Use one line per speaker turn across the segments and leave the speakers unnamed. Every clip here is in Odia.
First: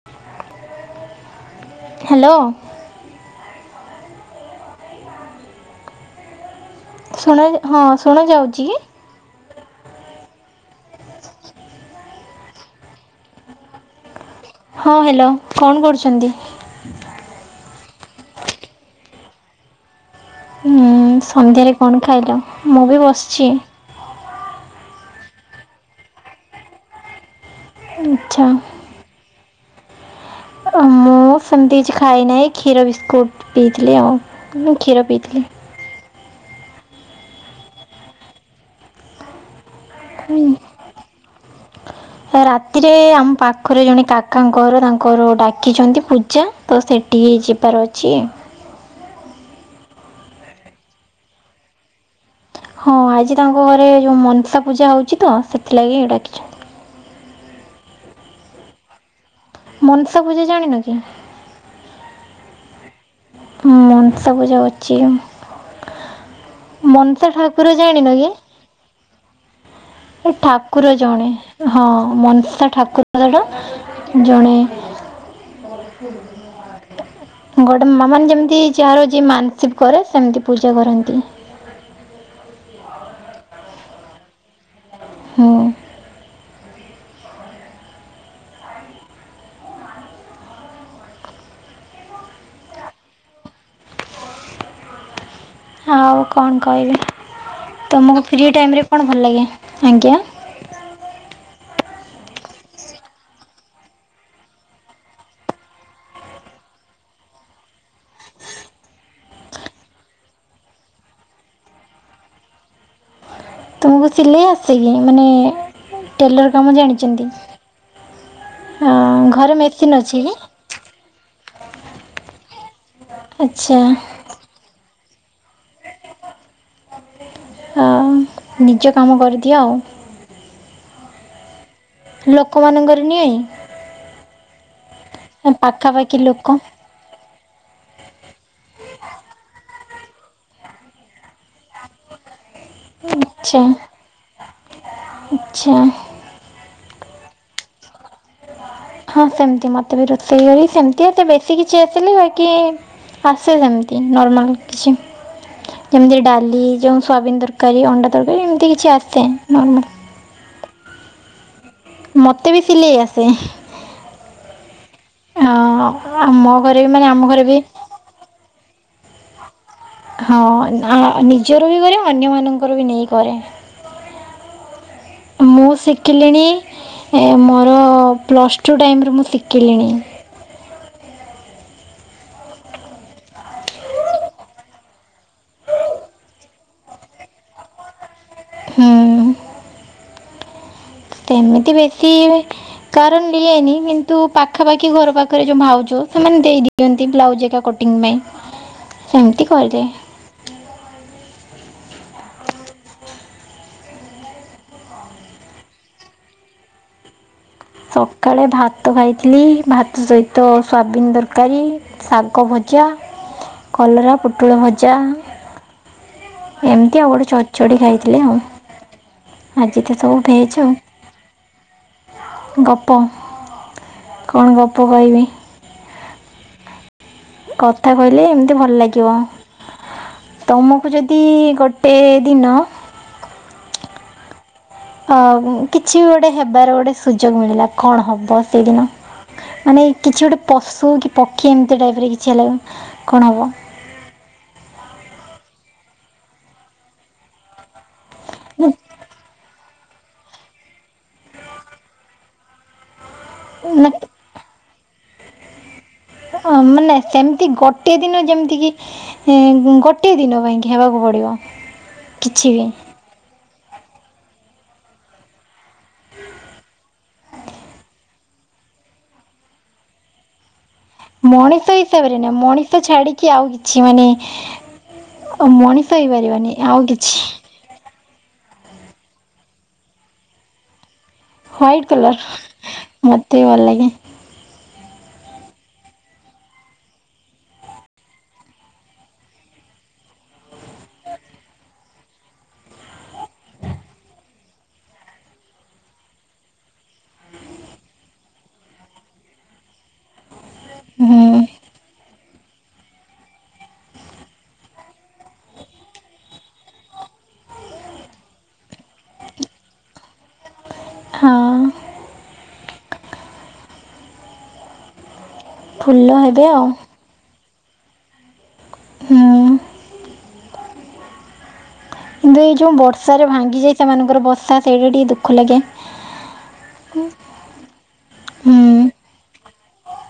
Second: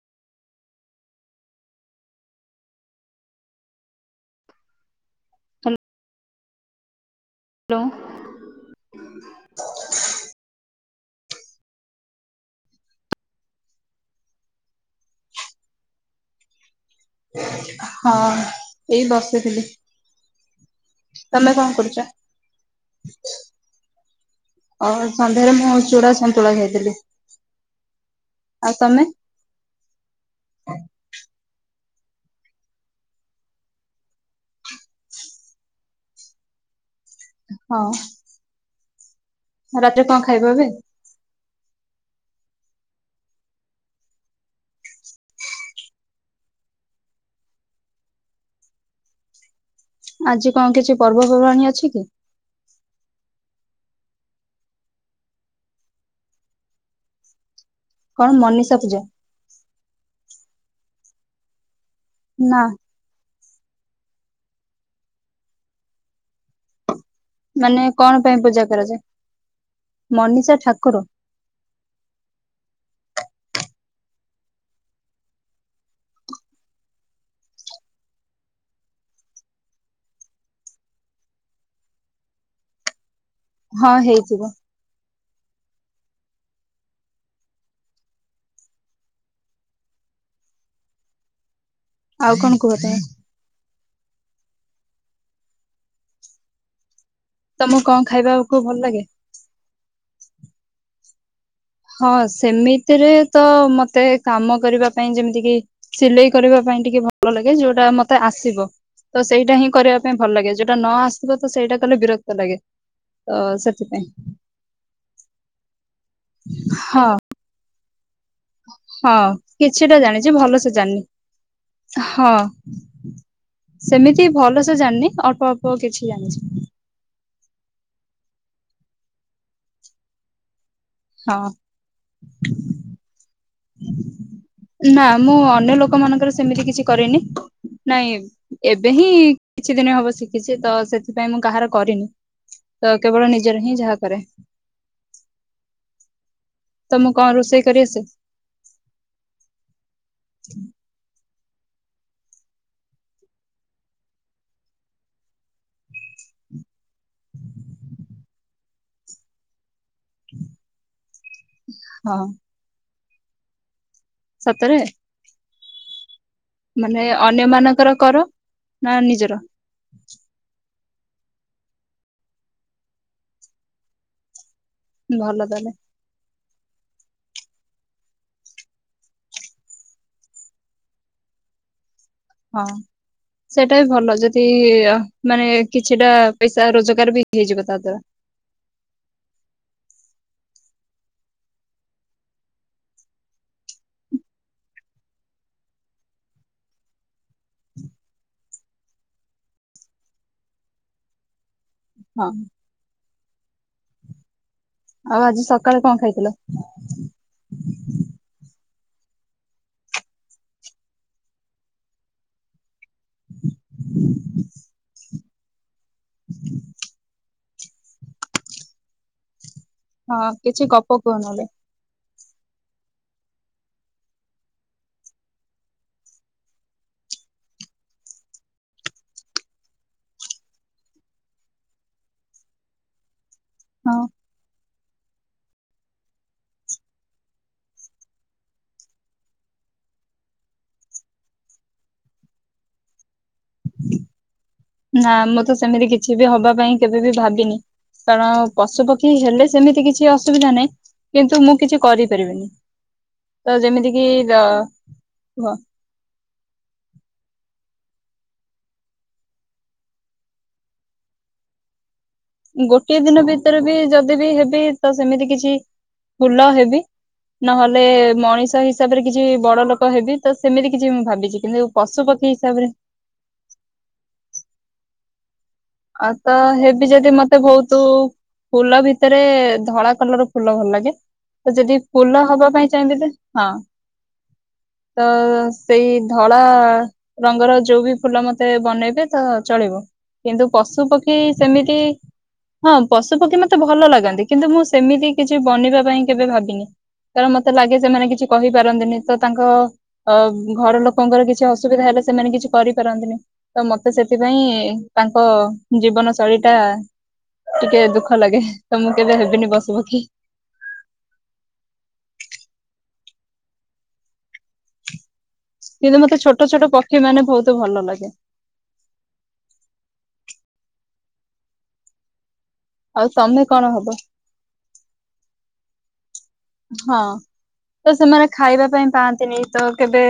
[inaudible] ହ୍ୟାଲୋ।
ହଲ୍
ଶୁଣା ଯା ହଁ ଶୁଣାଯାଉଚି କି? ହଁ ହ୍ୟାଲୋ କଣ କରୁଚନ୍ତି?
ହଁ ଏଇ ବସିଥିଲି।
ହମ୍
ତମେ
ସନ୍ଧ୍ୟାରେ
କରୁଛ?
କଣ ଖାଇଲ ମୁଁ ବି ବସିଚି।
ଅ ସନ୍ଧ୍ୟାରେ ମୁଁ ଚୂଡ଼ା ସନ୍ତୁଳା ଖାଇଥିଲି।
ଆଚ୍ଛା।
ଆଉ ତମେ?
ମୁଁ ସେମିତି କିଛି ଖାଇନାହିଁ କ୍ଷୀର ବିସ୍କୁଟ ପିଇଥିଲି ଆଉ ମୁ କ୍ଷୀର ପିଇଥିଲି।
ହଁ। ରାତିରେ କଣ
ହୁଁ।
ଖାଇବ ଏବେ?
ରାତିରେ ଆମ ପାଖରେ ଜଣେ କାକାଙ୍କର ତାଙ୍କର ଡାକିଚନ୍ତି ପୂଜା ତ ସେଟିକି ଯିବାର ଅଛି।
ଆଜି କଣ କିଛି ପର୍ବପର୍ବାଣୀ ଅଛି କି?
ହଁ ଆଜି ତାଙ୍କ ଘରେ ଯୋଉ ମନତା ପୂଜା ହଉଛି ତ ସେଥିଲାଗି ଡାକିଚନ୍ତି।
କଣ ମନୀଷା ପୂଜା?
ମନଷା ପୂଜା ଜାଣିନ କି?
ନାଁ।
ମନସା ପୂଜା ଅଛି ମନସା ଠାକୁର
ମାନେ କଣ
ଜାଣିନ କି?
ପାଇଁ ପୂଜା କରାଯାଏ।
ଏ ଠାକୁର ଜଣେ। ହଁ ମନଷା ଠାକୁରଟା ଜଣେ ଗୋଟେ ମ ମାମ ମାନେ ଯେମିତି ଯାହାର ଯିଏ ମାନସିକ କରେ ସେମିତି ପୂଜା କରନ୍ତି।
ହଁ ହେଇଯିବ।
ହୁଁ।
ଆଉ କଣ କୁହ ତବେ?
ଆଉ କଣ କହିବି ତମକୁ ଫ୍ରି ଟାଇମ୍ରେ କଣ ଭଲ ଲାଗେ ଆଜ୍ଞା।
ହଁ ସେମିତିରେ ତ ମତେ କାମ କରିବା ପାଇଁ ଯେମିତି କି ସିଲେଇ କରିବା ପାଇଁ ଟିକେ ଭଲ ଲାଗେ ଯୋଉଟା ମତେ ଆସିବ। ତ ସେଇଟା ହିଁ କରିବା ପାଇଁ ଭଲ ଲାଗେ ଯୋଉଟା ନ ଆସିବ ତ ସେଇଟା କଲେ ବିରକ୍ତ ଲାଗେ ତ ସେଥିପାଇଁ।
ତମକୁ ସିଲେଇ ଆସେ କି ମାନେ ଟେଲର କାମ
ହଁ
ଜାଣିଛନ୍ତି?
ହଁ
ଅଁ, ଘରେ ମେସିନ୍
କିଛିଟା
ଅଛି
ଜାଣିଚି
କି?
ଭଲ ସେ ଜାଣିନି ହଁ।
ଆଚ୍ଛା।
କିଛି ଭଲସେ ଜାଣିନି ଅଳ୍ପ ଅଳ୍ପ କିଛି ଜାଣିଚି।
ହଁ ନିଜ କାମ କରିଦିଅ ଆଉ।
ହଁ
ଲୋକମାନଙ୍କର ନିଏନି।
ନା ମୁଁ ଅନ୍ୟ ଲୋକ ମାନଙ୍କର ସେମିତି କିଛି କରିନି। ନାଇଁ ଏବେ ହିଁ କିଛି ଦିନ ହବ ଶିଖିଛି ତ ସେଥିପାଇଁ ମୁଁ କାହାର କରିନି। ତ କେବଳ ନିଜର ହିଁ ଯାହା କରେ।
କିଛି ନାହିଁ।
ତମକୁ କଣ ରୋଷେଇ କରି ଆସେ?
ହଁ ସେମତି ମତେ ବି ରୋଷେଇ ସେମିତି ଏ ବେଶୀ କିଛି ଆସିନି ବା କି ଆସେ ସେମିତି ନର୍ମାଲ କିଛି। ଯେମିତି ଡାଲି ଯଉ ସୋୟାବିିନ ତରକାରୀ ଅଣ୍ଡା ତରକାରୀ ଏମିତି କିଛି ଆସେନର୍ମାଲ।
ହଁ।
ମୋତେ ବି ସିଲେଇ ଆସେ।
ସତରେ।
ହଁ ଆମ
ମାନେ
ଘରେ
ଅନ୍ୟ
ବି
ମାନଙ୍କର କର ନା ନିଜର?
ହଁ ନିଜର ବି କରେ ଅନ୍ୟ ମାନଙ୍କର ବି ନେଇ କରେ।
ଭଲ
ମୁଁ
ତାହେଲେ
ଶିଖିଲିଣି ଏ ମୋର ପ୍ଲସ୍ ଟୁ ଟାଇମ୍ରେ ମୁଁ ଶିଖିଲିଣି।
ହଁ ସେଇଟା ବି ଭଲ ଯଦି ମାନେ କିଛିଟା ପଇସା ରୋଜଗାର ବି ହେଇଯିବ ତା ଦ୍ଵାରା।
ହୁଁଉଁ। ସେମିତି ବେଶୀ [unintelligible] କାର ନିଏ ନି କିନ୍ତୁ ପାଖାପାଖି ଘର ପାଖରେ ଯୋଉ ଭାଉଛ ସେମାନେ ଦେଇ ଦିଅନ୍ତି ବ୍ଲାଉଜ। ଜାଗା କଟିଙ୍ଗ ପାଇଁ ସେମିତି କରିଦିଏ।
ହଁ ଆଉ ଆଜି ସକାଳେ କଣ ଖାଇଥିଲ?
ସକାଳେ ଭାତ ଖାଇଥିଲି ଭାତ ସହିତ ସୋୟାବିନ ଦରକାରୀ ଶାଗ ଭ ଭଜା କଲରା ପୋଟଳ ଭଜା।
ହଁ [unintelligible]
ଏମିତି ଆଉ ଗୋଟେ ଚଡ଼ଚଡି ଖାଇଥିଲି ଆଉ। ଆଜି ତ ସବୁ
ହଁ କିଛି
ଭେଜଆଉ।
ଗପ କୁହ ନହେଲେ
ଗପ କଣ ଗପ କହିବି? କଥା କହିଲେ ଏମିତି ଭଲ ଲାଗିବ। ତମକୁ ଯଦି ଗୋଟେ ଦିନ
ହଁ
ଅ କିଛି ବି ଗୋଟେ ହେବାର ଗୋଟେ ସୁଯୋଗ ମିଳିଲା। କଣ ହବ ସେଇଦିନ? ମାନେ କିଛି ଗୋଟେ ପଶୁ କି ପକ୍ଷୀ ଏମିତି ଟାଇପ ରେ କିଛି ହେଲା କଣ ହବ?
ନା ମୁଁ ତ ସେମିତି କିଛି ବି ହବା ପାଇଁ କେବେ ବି ଭାବିନି। କାରଣ ପଶୁପକ୍ଷୀ ହେଲେ ସେମିତି କିଛି କିଛି ଅସୁବିଧା ନାହିଁ କିନ୍ତୁ ମୁଁ କିଛି କରିପାରିବିନି। ତ ଯେମିତି
ନା-
କି ର ହୁହ [unintelligible]
ଅ ମାନେ ସେମିତି ଗୋଟେ ଦିନ ଯେମିତି କି ଏଁ ଗୋଟିଏ ଦିନ ପାଇଁ କି ହେବାକୁ ପଡିବ।
ଗୋଟଏ ଦିନ ଭିତରେ ବି ଯଦି ବି ହେବି ତ ସେମିତି କିଛି ଫୁଲ ହେବି ନହେଲେ ମଣିଷ ହିସାବରେ କିଛି ବଡ ଲୋକ ହେବି। ତ ସେମିତି କିଛି ମୁଁ ଭାବିଛି କିନ୍ତୁ ପଶୁପତି ହିସାବରେ
କି ଆଉ କିଛି ମାନେ ମଣି
ଆଉ ତ ହେବି ଯଦି ମତେ ବହୁତ ଫୁଲ ଭିତରେ ଧଳା କଲର ଫୁଲ ଭଲ ଲାଗେ। ତ ଯଦି
ହ୍ୱାଇଟ୍ କଲର୍
ଫୁଲ ହବା ପାଇଁ [unintelligible]
ମୋତେ
ହଁ।
ଭଲ ଲାଗେ
ତ ସେଇ ଧଳା ରଙ୍ଗର ଯୋଉ ବି ଫୁଲ ମତେ ବନେଇବେ ତ ଚଳିବ କିନ୍ତୁ ପଶୁ ପକ୍ଷୀ ସେମିତି ହଁ ପଶୁ ପକ୍ଷୀ ମତେ ଭଲ ଲାଗନ୍ତି କିନ୍ତୁ ମୁଁ ସେମିତି କିଛି ବନିବା ପାଇଁ କେବେ ଭାବିନି। କାରଣ ମତେ ଲାଗେ ସେମାନେ କିଛି କହିପାରନ୍ତିନି ତ ତାଙ୍କ ଅ ଘର
ହୁଁ
ଲୋକଙ୍କର କିଛି ଅସୁବିଧା ହେଲେ ସେମାନେ କିଛି କରିପାରନ୍ତିନି ତ ମତେ ସେଥିପାଇଁ ତାଙ୍କ ଜୀବନ ଶୈଳୀ ଟା ଟିକେ ଦୁଃଖ ଲାଗେ ତ ମୁଁ କେବେ ହେବିନି ପଶୁ ପକ୍ଷୀ।
ହଁ।
କିନ୍ତୁ
ଫୁଲ
ମତେ
ହେବେ
ଛୋଟ
ଆଉ
ଛୋଟ ପକ୍ଷୀ ମାନେ ବହୁତ ଭଲ ଲାଗେ।
ହୁଁ। କିନ୍ତୁ ଏଇ ଯେଉଁ
ଆଉ
ବର୍ଷାରେ
ତମେ କଣ
ଭାଙ୍ଗିଯାଏ
ହବ
ସେମାନଙ୍କର ବସା ସେଇଟା ଟିକେ ଦୁଃଖ ଲାଗେ।
ହଁ ତ ସେମାନେ ଖାଇବା
ହୁଁ
ପାଇଁ ପାଆନ୍ତିନି ତ କେବେ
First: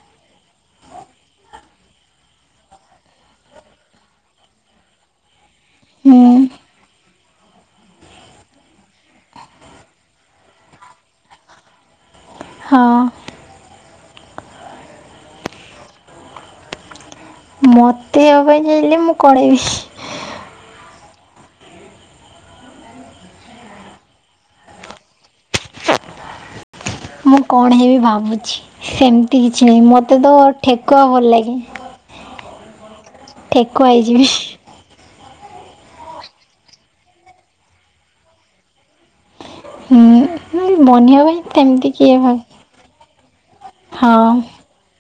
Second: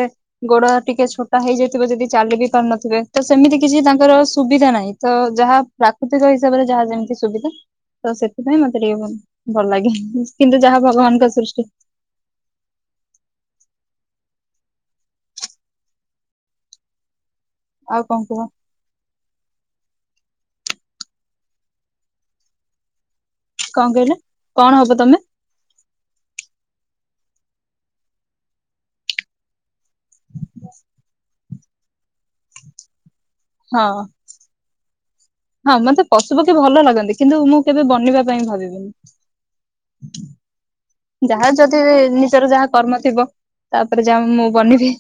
ଗୋଡ ଟିକେ ଛୋଟା ହେଇଯାଇଥିବ ଯଦି ଚାଲି ବି ପାରୁନଥିବେ ତ ସେମିତି କିଛି ତାଙ୍କର ସୁବିଧା ନାହିଁ ତ ଯାହା
ହୁଁ
ପ୍ରାକୃତିକ ହିସାବରେ ଯାହା ଯେମିତି ସୁବିଧା। ତ ସେଥିପାଇଁ ମତେ ଟିକେ ଭଲ ଲାଗେ କିନ୍ତୁ ଯାହା ଭଗବାନଙ୍କ ସୃଷ୍ଟି।
ହଁ।
ଆଉ! କଣ
ଦେହବା
କୁହ
ପାଇଁ ଯାଇଲେ ମୁଁ କେଇବି [unintelligible]
କଣ କହିଲେ, କଣ ହବ ତମେ?
ମୁଁ କଣ ହେବି ଭାବୁଛି। ସେମିତି କିଛି ନାହିଁ ମୋତେ ତ ଠେକୁଆ ଭଲ ଲାଗେ।
ହଁ
ଠେକୁଆ ହେଇଯିବି।
ହଁ ମତେ ପଶୁ ପକ୍ଷୀ ଭଲ ଲାଗନ୍ତି କିନ୍ତୁ ମୁଁ କେବେ ବନିବା ପାଇଁ ଭାବିବିନି।
ହୁଁ ମନି [unintelligible]
ଯାହାର ଯଦି ନିଜର ଯାହା କର୍ମ ଥିବ ତାପରେ ଯାହା
ହଁ
ମୁଁ ବନିବି।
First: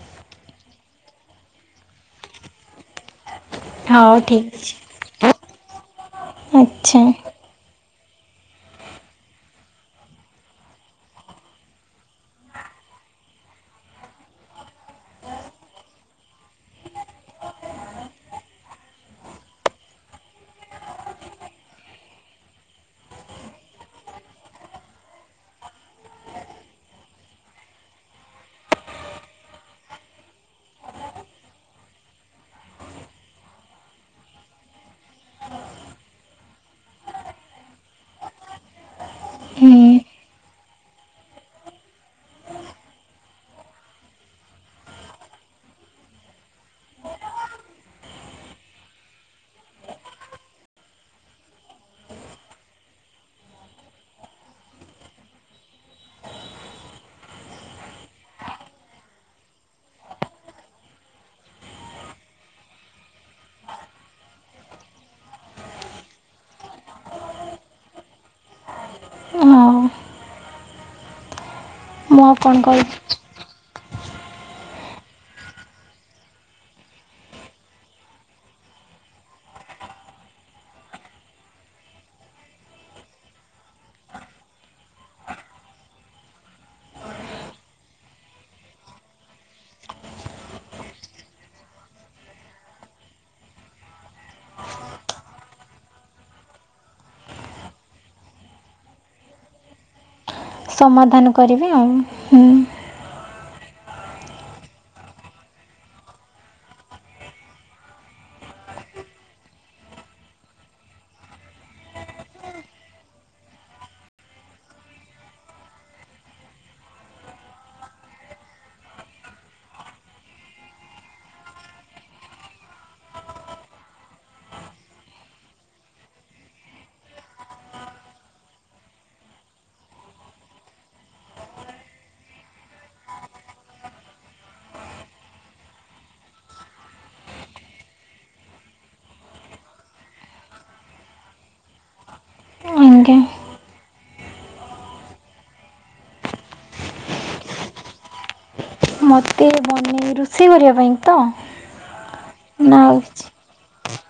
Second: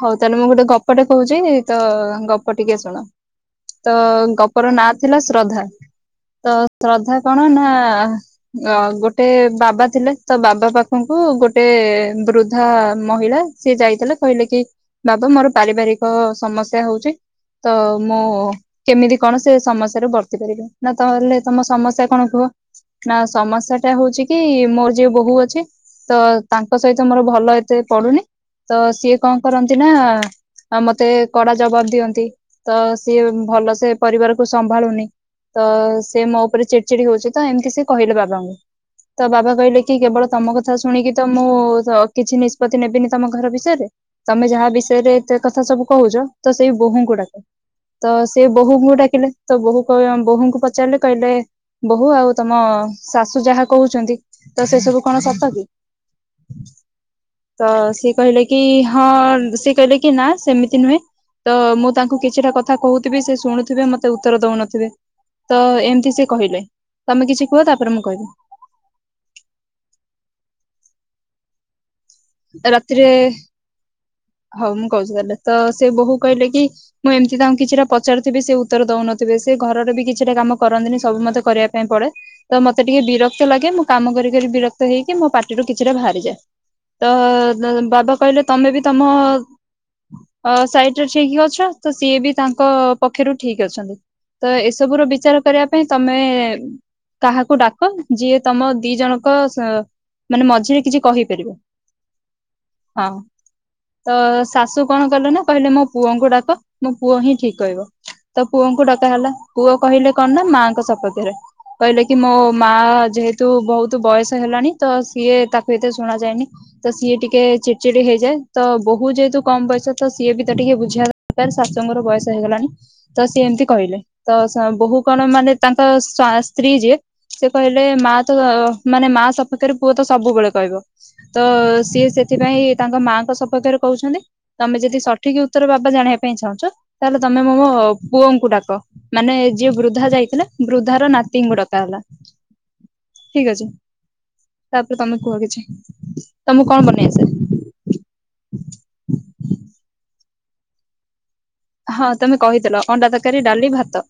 ହଉ ତାହେଲେ ମୁଁ ଗୋଟେ ଗପଟେ କହୁଛିି ତ ଗପ ଟିକେ ଶୁଣ। ତ
ହଉ ଠିକ୍
ଗପର ନାଁ ଥିଲା
ଅଛି।
ଶ୍ରଦ୍ଧା ତ
ଆଚ୍ଛା
ଶ୍ରଦ୍ଧା କଣ ନା ଅ ଗୋଟେ ବାବା ଥିଲେ ତ ବାବା ପାଖକୁ ଗୋଟେ ବୃଦ୍ଧା ମହିଳା ସିଏ ଯାଇଥିଲେ କହିଲେ କି ବାବା ମୋର ପାରିବାରିକ ସମସ୍ୟା ହଉଚି। ତ ମୁଁ କେମିତି କଣ ସେ ସମସ୍ୟାରୁୁ ବର୍ତ୍ତି ପାରିବେ, ନା ତାହେଲେ ତମ ସମସଯ୍ୟା କଣ କୁହ? ନା ସମସ୍ୟା ଟା ହଉଛି କି ମୋର ଯୋଉ ବୋହୂ ଅଛି ତ ତାଙ୍କ ସହିତ ମୋର ଭଲ ଏତେ ପଡୁନି ତ ସିଏ କଣ କରନ୍ତି ନା ଆ ମତେ କଡା ଜବାବ ଦିଅନ୍ତି। ତ ସିଏ ଭଲ ସେେ ପରିବାର କ ସମ୍ଭାଳୁନି। ତ ସେ ମୋ ଉପରେ ଚିଡି ଚିଡି ହଉଛି ତ ଏମିତି ସେ କହିଲେ ବାବାଙ୍କୁ। ତ ବାବା
ହୁଁ
କହିଲେ କି କେବଳ ତମ କଥା ଶୁଣିକି ତ ମୁଁ କିଛି ନିଷ୍ପତ୍ତି ନେବିନି ତମ ଘର ବିଷୟରେ। ତମେ ଯାହା ବିଷୟରେ ଏତେ କଥା ସବୁ କହୁଛ ତ ସେଇ ବୋହୂ ଙ୍କୁ ଡାକ। ତ ସେ ବୋହୂଙ୍କୁ ଡାକିଲେ, ତ ବୋହୂ କଇଆ ବୋହୂଙ୍କୁ ପଚାରିଲେ କଇଲେ ବୋହୂ ଆଉ ତମ ଶାଶୁ ଯାହା କହୁଛନ୍ତି ତ ସେ ସବୁ କଣ ସତ କି? ତ ସିଏ କହିଲେ କି ହଁ, ସିଏ କଇଲେ କି ନା ସେମିତି ନୁହେଁ ତ ମୁଁ ତାଙ୍କୁ କିଛିଟା କଥା କୋହୁଥିବି ସେ ଶୁଣୁଥିବେ ମତେ ଉତ୍ତର ଦଉନଥିବେ। ତ ଏମତି ସେ କହିଲେ, ତମେ କିଛି କୁଅ ତାପରେ ମୁଁ କହିବି।
ହଉ ମୁଁ ଆଉ କଣ କହିବି
ରାତିରେ
ଯେ?
ହଉ ମୁଁ କୋଉଚି ତାହେଲେ ତ ସେ ବୋହୁକୁ କହିଲେ କି ମୁଁ ଏମିତି ତାଙ୍କୁ କିଛିଟା ପଚାରୁଥିବି ସେ ଉତ୍ତର ଦଉନଥିବେ, ସେ ଘରର ବି କିଛିଟା କାମ କରନ୍ତିନି ସବୁ ମତେ କରିବା ପାଇଁ ପଡେ। ତ ମତେ ଟିକେ ବିରକ୍ତ ଲାଗେ ମୁଁ କାମ କରି କରି ବିରକ୍ତ ହେଇକି ମୋ ପାଟିରୁ କିଛିଟା ଭାଆରିଯାଏ। ତଅ ତ ବାବା କଇଲେ ତମେ ବି ତମ ଅ ଅ ସାଇଟ୍ ରେ ଠିକି ଅଛ ତ ସିଏ ବି ତାଙ୍କ ପକ୍ଷରୁ ଠିକ୍ ଅଛନ୍ତି। ତ ଏସବୁ ର ବିଚାର କରିଆ ପାଇଁ ତମେ କାହାକୁ ଡାକ ଯିଏ ତମ ଦି ଜଣଙ୍କ ସ ମାନେ ମଝିରେ କିଛି
ସମାଧାନ
କହିପାରିବ।
କରିବି ଆଉ ହୁଁ
ହଁଅଁ ତ ଶାଶୁ କଣ କଲେ ନା କହିଲେ ମୋ ପୁଅଙ୍କୁ ଡାକ ମୋ ପୁଅ ହିଁ ଠିକ୍ କହିବ। ତ ପୁଅଙ୍କୁ ଡକା ହେଲା ପୁଅ କହିଲେ କଣ ନା ମାଙ୍କ ସପକ୍ଷରେ। କହିଲେ କି ମୋ ମା ଯେହେତୁ ବୋହୁତୁ ବୟସ ହେଲାଣି ତ ସିଏ ତାକୁ ଏତେ ଶୁଣା ଯାଏନି। ତ ସିଏ ଟିକେ ଚିଡଚିଡି ହେଇଯାଏ। ତ ବୋହୁ ଯେହେତୁ କମ୍ ବୟସ ତ ସିଏ ବି ତ ଟିକେ ବୁଝିବା ଦରକାର ଶାଶୁଙ୍କର ବୟସ ହେଇଗଲାଣି। ତ ସିଏ ଏମତି କହିଲେ, ତ ସ ବୋହୁ କଣ ମାନେ ତାଙ୍କ ସ୍ବା ସ୍ତ୍ରୀ ଯିଏ ସେ କହିଲେ ମା ତ ମାନେ ମା ସପକ୍ଷରେ ପୁଅ ତ ସବୁବେଳେ କହିବ। ତଅ ସିଏ ସେଥିପାଇଁ ତାଙ୍କ ମାଙ୍କ ସପକ୍ଷରେ କୋହୁଛନ୍ତି ତମେ ଯେଦି ସଠିକ ଉତ୍ତର ବାବା ଜାଣିଆ ପାଇଁ ଚାହୁଁଛ ତାହେଲେ ତମେ ମୋ ମୋ ପୁଅଙ୍କୁ ଡାକ। ମାନେ ଯିଏ ବୃଦ୍ଧା ଯାଇଥିଲା ବୃଦ୍ଧା ର ନାତିଙ୍କୁ ଡକା ହେଲା।
ଆଁଞା।
ଠିକ୍ ଅଛି, ତାପେରେ ତମେ କୁହ କିଛି ତମୁକୁ କଣ ବନେଇ ଆସେ?
ମତେ ବନେଇ ରୋଷେଇ କରିଆ ପାଇଁ ତ।
ହଁ ତମେ କହିଥିଲ ଅଣ୍ଡା ତରକାରୀ, ଡାଲି, ଭାତ।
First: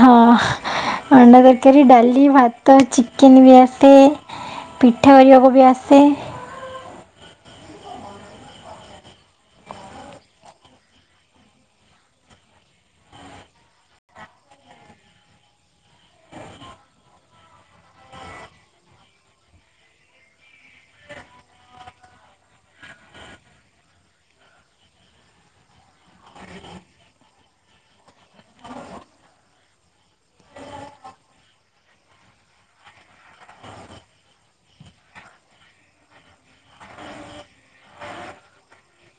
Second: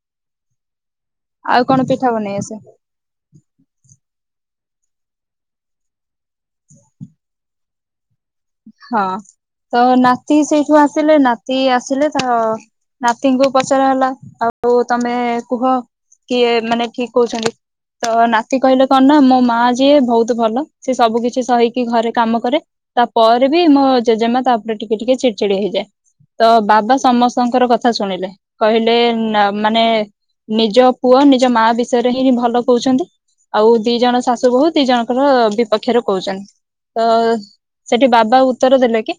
ହଁଅଁ ଅଣ୍ଡା
ଆଉ କଣ
ତରକାରୀ,
ପିଠା
ଡାଲି,
ବନେଇ ଆସେ?
ଭାତ, ଚି କେନ୍ ବି ଆସେ ପିଠା କରିବାକୁ ବି ଆସେ।
ହଁଅଁ ତ ନାତି ସେଇଠୁ ଆସିଲେ ନାତି ଆସିଲେ ତ ନାତିଙ୍କୁ ପଚରା ହେଲା, ଆଉ ତମେ କୁହ କିଏ ମାନେ ଠିକ କହୁଛନ୍ତି? ତ ନାତି କହିଲେ କଣ ନା ମୋ ମା ଯିଏ ଭୋଉତୁ ଭଲ। ସିଏ ସବୁ କିଛି ସହିକି ଘରେ କାମ କରେ। ତାପରେ ବି ମୋ ଜେଜେମା ତା ଓପରେ ଟିକେ ଟିକେ ଚିଡଚିଡି ହେଇଯାଏ। ତ ବାବା ସମସ୍ତଙ୍କର କଥା ଶୁଣିଲେ କହିଲେ ନା ମାନେ ନିଜ ପୁଅ ନିଜ ମା ବିଷୟରେହି ହିଁ ଭଲ କୋହୁଛନ୍ତି। ଆଉ ଦି ଜଣ ଶାଶୁ ବୋହୁ ଦି ଜଣଙ୍କର ବିପକ୍ଷରେ କୋଉଚନ୍ତି। ତ ସେଠି ବାବା ଉତ୍ତର ଦେଲେ କି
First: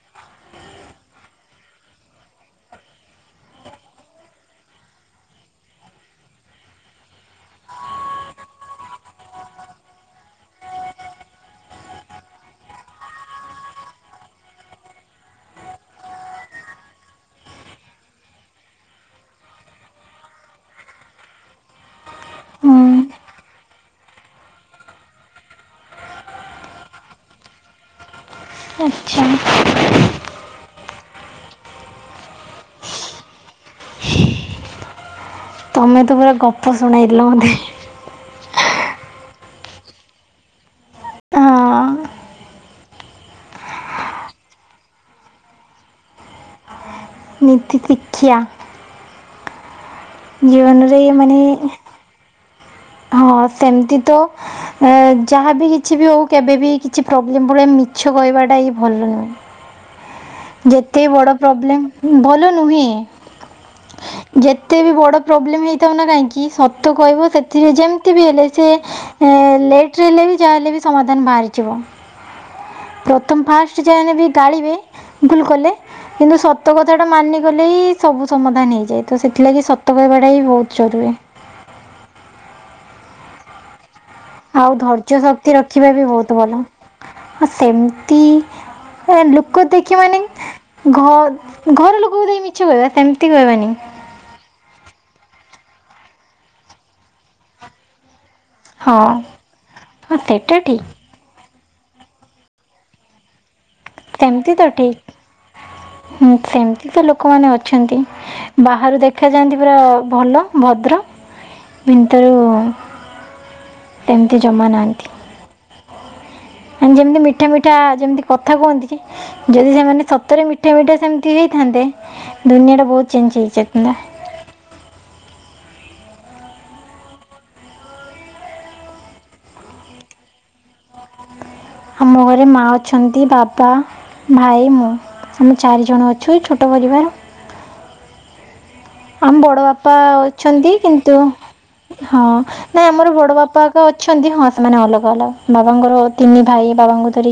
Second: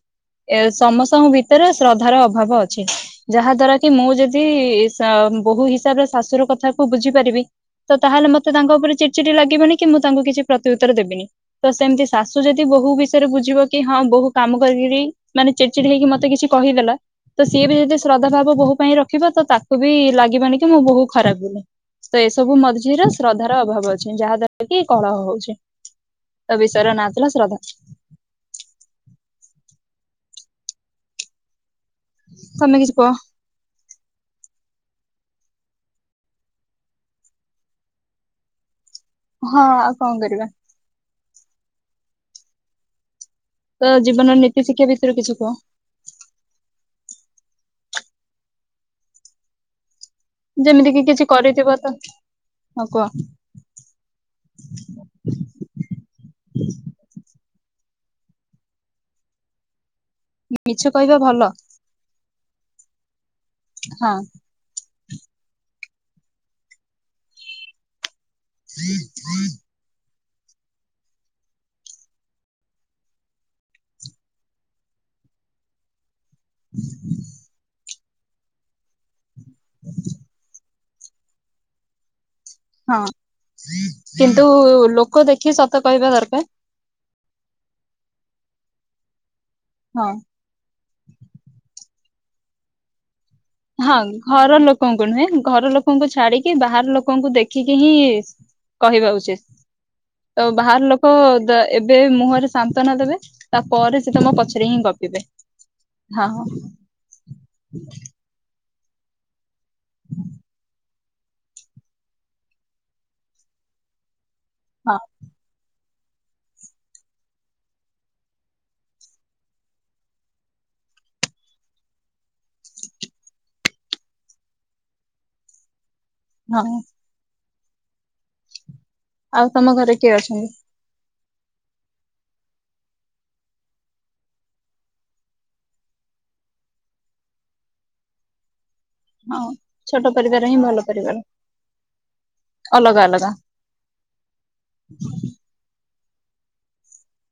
ଏ ସମସ୍ତଙ୍କ ଭିତେରେ ଶ୍ରଦ୍ଧାର ଅଭାବ ଅଛି। ଯାହା ଦ୍ଵାରା କି ମୁଁ ଯଦି ସା ବୋହୂ ହିସାବରେ ଶାଶୁର କଥାକୁ ବୁଝି ପାରିବି ତ ତାହେଲେ ମତେ ତାଙ୍କ ଓପେରେ ଚିଡଚିଡି ଲାଗିବନି କି ମୁଁ ତାଙ୍କୁ କିଛି ପ୍ରତିଉତ୍ତର ଦେବିନି। ତ ସେମତି ଶାଶୁ ଯଦି ବୋହୁ ବିଷୟରେ ବୁଝିବ କି ହଁ ବୋହୁ କାମ କରିକିରି ମାନେ ଚିଡଚିଡି ହେଇକି ମତେ କିଛି କହିଦେଲା। ତ ସିଏ ବି ଯଦି ଶ୍ରଦ୍ଧା ଭାବ ବୋହୁ ପାଇଁ ରଖିବ ତ ତାକୁ ବି ଲାଗିବନି କି ମୁଁ ବୋହୁ ଖରାପ୍ ବୋଲି। ତ ଏସବୁ
ହୁଁ
ମଝିରେ ଶ୍ରଦ୍ଧାର ଅଭାବ ଅଛି। ଯାହା ଦ୍ଵାରା କି କଳହ ହୋଉଛି, ତ ବିଷୟର ନାଁ ଥିଲା ଶ୍ରଦ୍ଧା।
ଆଚ୍ଛା [unintelligible]
ତମେ କିଛି କୁହ।
ତମେ ତ ପୁରା ଗପ ଶୁଣାଇଦେଲ ମତେ।
ହଁ ଆଉ କଁଅ କରିବା।
ହଁ
ତ ଜୀବନର ନୀତି ଶିକ୍ଷା ବିଷୟରେ କିଛି କୁହ?
ନୀତି ପିକ୍ଷା।
ଯେମିତି
ଜୀବନରେ
କି କିଛି
ମାନେ
କରିଥିବ ତ
ହଁ ସେମିତି ତ ଯାହାବି କିଛି ବି ହଉ କେବେବି କିଛି ପ୍ରୋବ୍ଲେମ ପରେ ମିଛ କହିବାଟା ହିଁ ଭଲ ନୁହେଁ।
ମିଛ
ଯେତେ ବି
କହିବା
ବଡ଼
ଭଲ
ପ୍ରୋବ୍ଲେମ୍ ହୋଉ ଭଲ ନୁହେଁ।
ହଁ।
ଯେତେ ବି ବଡ଼ ପ୍ରୋବ୍ଲେମ୍ ହେଇଥାଉ ନା କାହିଁକି ସତ କହିବ ସେଥିରେ ଯେମିତି ବି ହେଲେ। ସେ ଲେଟ୍ ଟ୍ରେ ହେଲେ ବି ଯାହାହେଲେ ବି ସମାଧାନ ବାହାରିଯିବ, ପ୍ରଥମ ଫାଷ୍ଟ୍ ଯାହେଲେ ବି ଗାଳିବେ। ଭୁଲ କଲେ କିନ୍ତୁ ସତ କଥାଟା ମାନିଗଲେ ହିଁ ସବୁ ସମାଧାନ ହେଇଯାଏ। ତ ସେଥିଲାଗି ସତ କହିବାଟା ହିଁ ବୋହୁତ୍ ଜରୁରୀ।
ହଁ କିନ୍ତୁ
ଆଉ
ଲୋକ ଦେଖି ସତ କହିବା ଦରକାର୍।
ଆ ସେମିତି ଲୋକ ଦେଖି
ହଁ।
ମାନେ? ଘ- ଘର ଲୋକକୁ ଯାଇ ମିଛ କହିବା ସେମିତି କହିବାନି।
ହଁ ଘର ଲୋକଙ୍କୁ ନୁହେଁ, ଘର ଲୋକଙ୍କୁ ଛାଡିକି ବାହାର ଲୋକଙ୍କୁ ଦେଖିକି ହିଁ
ହଁ
କହିବା ଉଚିତ୍
ହଁ
ତ
ସେଇଟା
ବାହାର
ଠିକ୍
ଲୋକ ଏବେ ମୁହଁରେ ସାନ୍ତନା ଦେବେ। ତାପରେ ସେ ତମ
ସେମିତି
ପଛରେ
ତ
ହିଁ
ଠିକ୍
ଗପିବେ।
ହୁଁ
ହଁ ହଁ
ସେମିତି ତ ଲୋକମାନେ ଅଛନ୍ତି। ବାହାରୁ ଦେଖାଯାଆନ୍ତି ପୁରା ଭଲ ଭଦ୍ର। ଭିତରୁ ଏମିତି ଜମା
ହଁ
ନାହାଁନ୍ତି। ଆ ଯେମିତି ମିଠା ମିଠା ଯେମିତି କଥା କୁହନ୍ତି କି ଯଦି ସେମାନେ ସତରେ ମିଠା ମିଠା ସେମିତି ହେଇଥାନ୍ତେ, ଦୁନିଆ ଟା ବୋହୁତ୍ ଚେଞ୍ଜ୍ ହେଇଥାନ୍ତା।
ହଁ। ଆଉ ତମ ଘରେ କିଏ ଅଛନ୍ତି?
ଆମ ଘରେ ମା ଅଛନ୍ତି ବାପା। ଭାଇ ମୁଁ, ଆମେ ଚାରି ଜଣ ଅଛୁ ଛୋଟ ପରିବାର। ଆମ
ହଁ
ବଡ ବାପା
ଛୋଟ ପରିବାର ହିଁ
ଅଛନ୍ତି
ଭଲ
କିନ୍ତୁ
ପରିବାର
ହଁ ନାଇଁ
ଅଲଗା
ଆମର
ଅଲଗା
ବଡ ବାପା। ହଁ ଅଛନ୍ତି ହଁ ସେମାନେ ଅଲଗା ଅଲଗା ବାବାଙ୍କର ତିନି ଭାଇ ବାବାଙ୍କୁ ଧରି